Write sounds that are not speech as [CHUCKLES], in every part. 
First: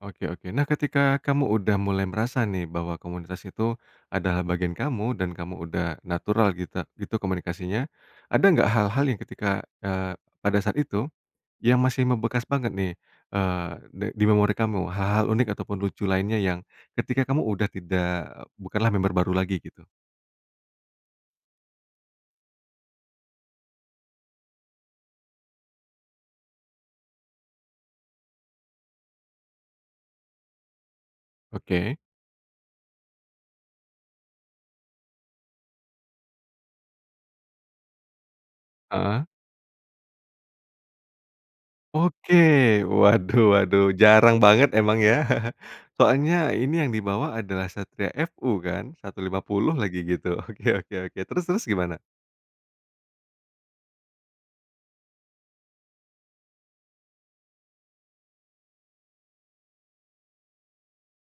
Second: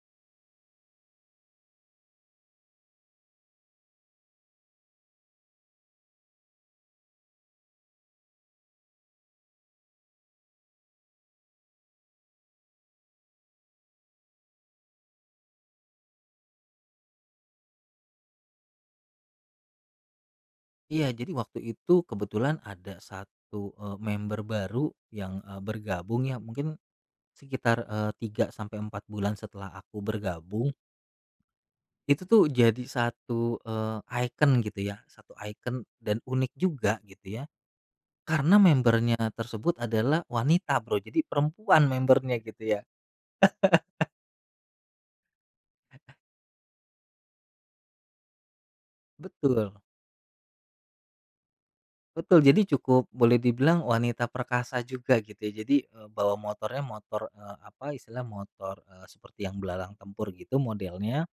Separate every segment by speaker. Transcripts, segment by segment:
Speaker 1: Oke oke. Nah, ketika kamu udah mulai merasa nih, bahwa komunitas itu adalah bagian kamu, dan kamu udah natural gitra gitu, komunikasinya, ada nggak hal-hal yang ketika eee, pada saat itu yang masih membekas banget nih, eee, di di memori kamu? Hal-hal unik ataupun lucu lainnya yang ketika kamu udah tidak bukanlah member baru lagi, gitu?
Speaker 2: Iya, jadi waktu itu, kebetulan ada 1, eee, member baru yang, eee, bergabung ya, mungkin sekitar, eee, 3, sampai 4 bulan setelah aku bergabung
Speaker 1: Oke.
Speaker 2: itu tuh jadi satu, eee, ikon, gitu ya, satu ikon, dan unik juga gitu ya. Karena
Speaker 1: Heeh.
Speaker 2: member-nya tersebut adalah wanita, Bro. Jadi, perempuan
Speaker 1: Oke.
Speaker 2: member-nya, gitu, ya.
Speaker 1: Waduh waduh
Speaker 2: [CHUCKLES]
Speaker 1: jarang banget emang ya. [CHUCKLES] Soalnya ini yang dibawa adalah Satria FU, kan?
Speaker 2: Betul.
Speaker 1: 150 lagi, gitu. Oke oke oke, terus terus, gimana?
Speaker 2: Betul. Jadi, cukup boleh dibilang wanita perkasa juga gitu, ya. Jadi, eee, bawa motornya motor, eee, apa istilahnya, motor, eee, seperti yang belalang tempur gitu modelnya,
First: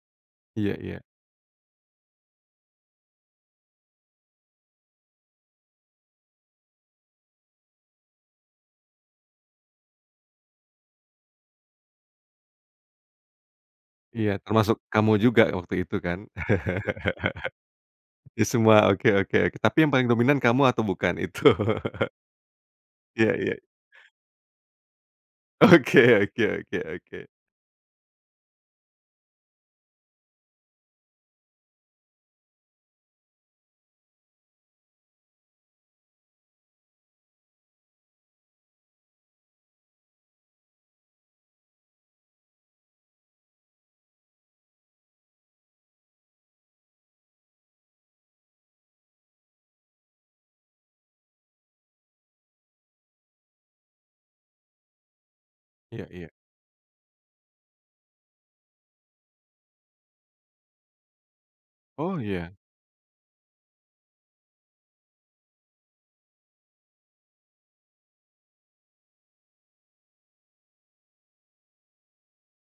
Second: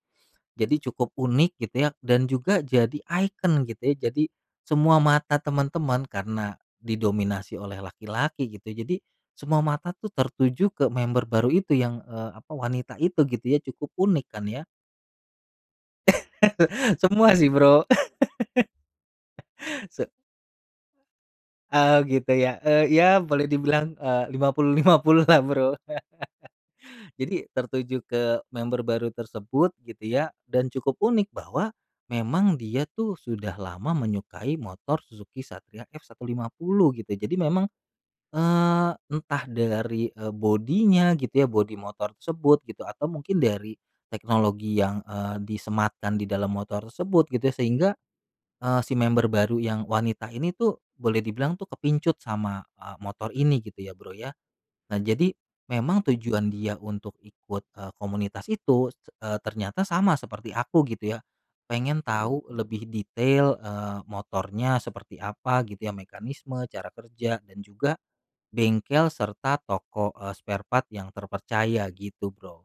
Speaker 1: Iya
Speaker 2: jadi
Speaker 1: iya.
Speaker 2: cukup unik gitu ya. Dan juga jadi ikon gitu ya. Jadi, semua mata teman-teman karena didominasi oleh laki-laki gitu ya, jadi, semua mata tuh tertuju ke member baru itu yang, eee, apa, wanita itu gitu ya. Cukup unik
Speaker 1: Iya.
Speaker 2: kan ya.
Speaker 1: Termasuk kamu juga waktu itu, kan?
Speaker 2: [CHUCKLES] Semua sih, Bro.
Speaker 1: [LAUGHS] Ya, semua, oke oke. Tapi, yang
Speaker 2: [LAUGHS]
Speaker 1: paling
Speaker 2: Se
Speaker 1: dominan kamu atau bukan itu?
Speaker 2: Oh,
Speaker 1: [CHUCKLES]
Speaker 2: gitu ya. Eee, ya
Speaker 1: Iya
Speaker 2: boleh
Speaker 1: iya.
Speaker 2: dibilang, eee, 50:50 lah, Bro.
Speaker 1: Oke oke oke
Speaker 2: [LAUGHS]
Speaker 1: oke.
Speaker 2: Jadi, tertuju ke member baru tersebut, gitu ya. Dan cukup unik bahwa memang dia tuh sudah lama menyukai motor Suzuki Satria F150 gitu ya. Jadi memang, eee, entah dari, eee, body-nya gitu ya, body motor tersebut gitu, atau mungkin dari teknologi yang, eee, disematkan di dalam motor tersebut gitu ya. Sehingga, eee, si member baru yang wanita ini tuh boleh dibilang tuh kepincut sama, eee, motor ini gitu ya, Bro, ya. Nah, jadi,
Speaker 1: Iya
Speaker 2: memang
Speaker 1: iya.
Speaker 2: tujuan dia untuk ikut, eee, komunitas itu, eee, ternyata sama seperti aku gitu ya, pengen
Speaker 1: Oh,
Speaker 2: tahu
Speaker 1: iya?
Speaker 2: lebih detail, eee, motornya seperti apa, gitu ya, mekanisme, cara kerja, dan juga bengkel, serta toko, eee, sparepart yang terpercaya gitu, Bro.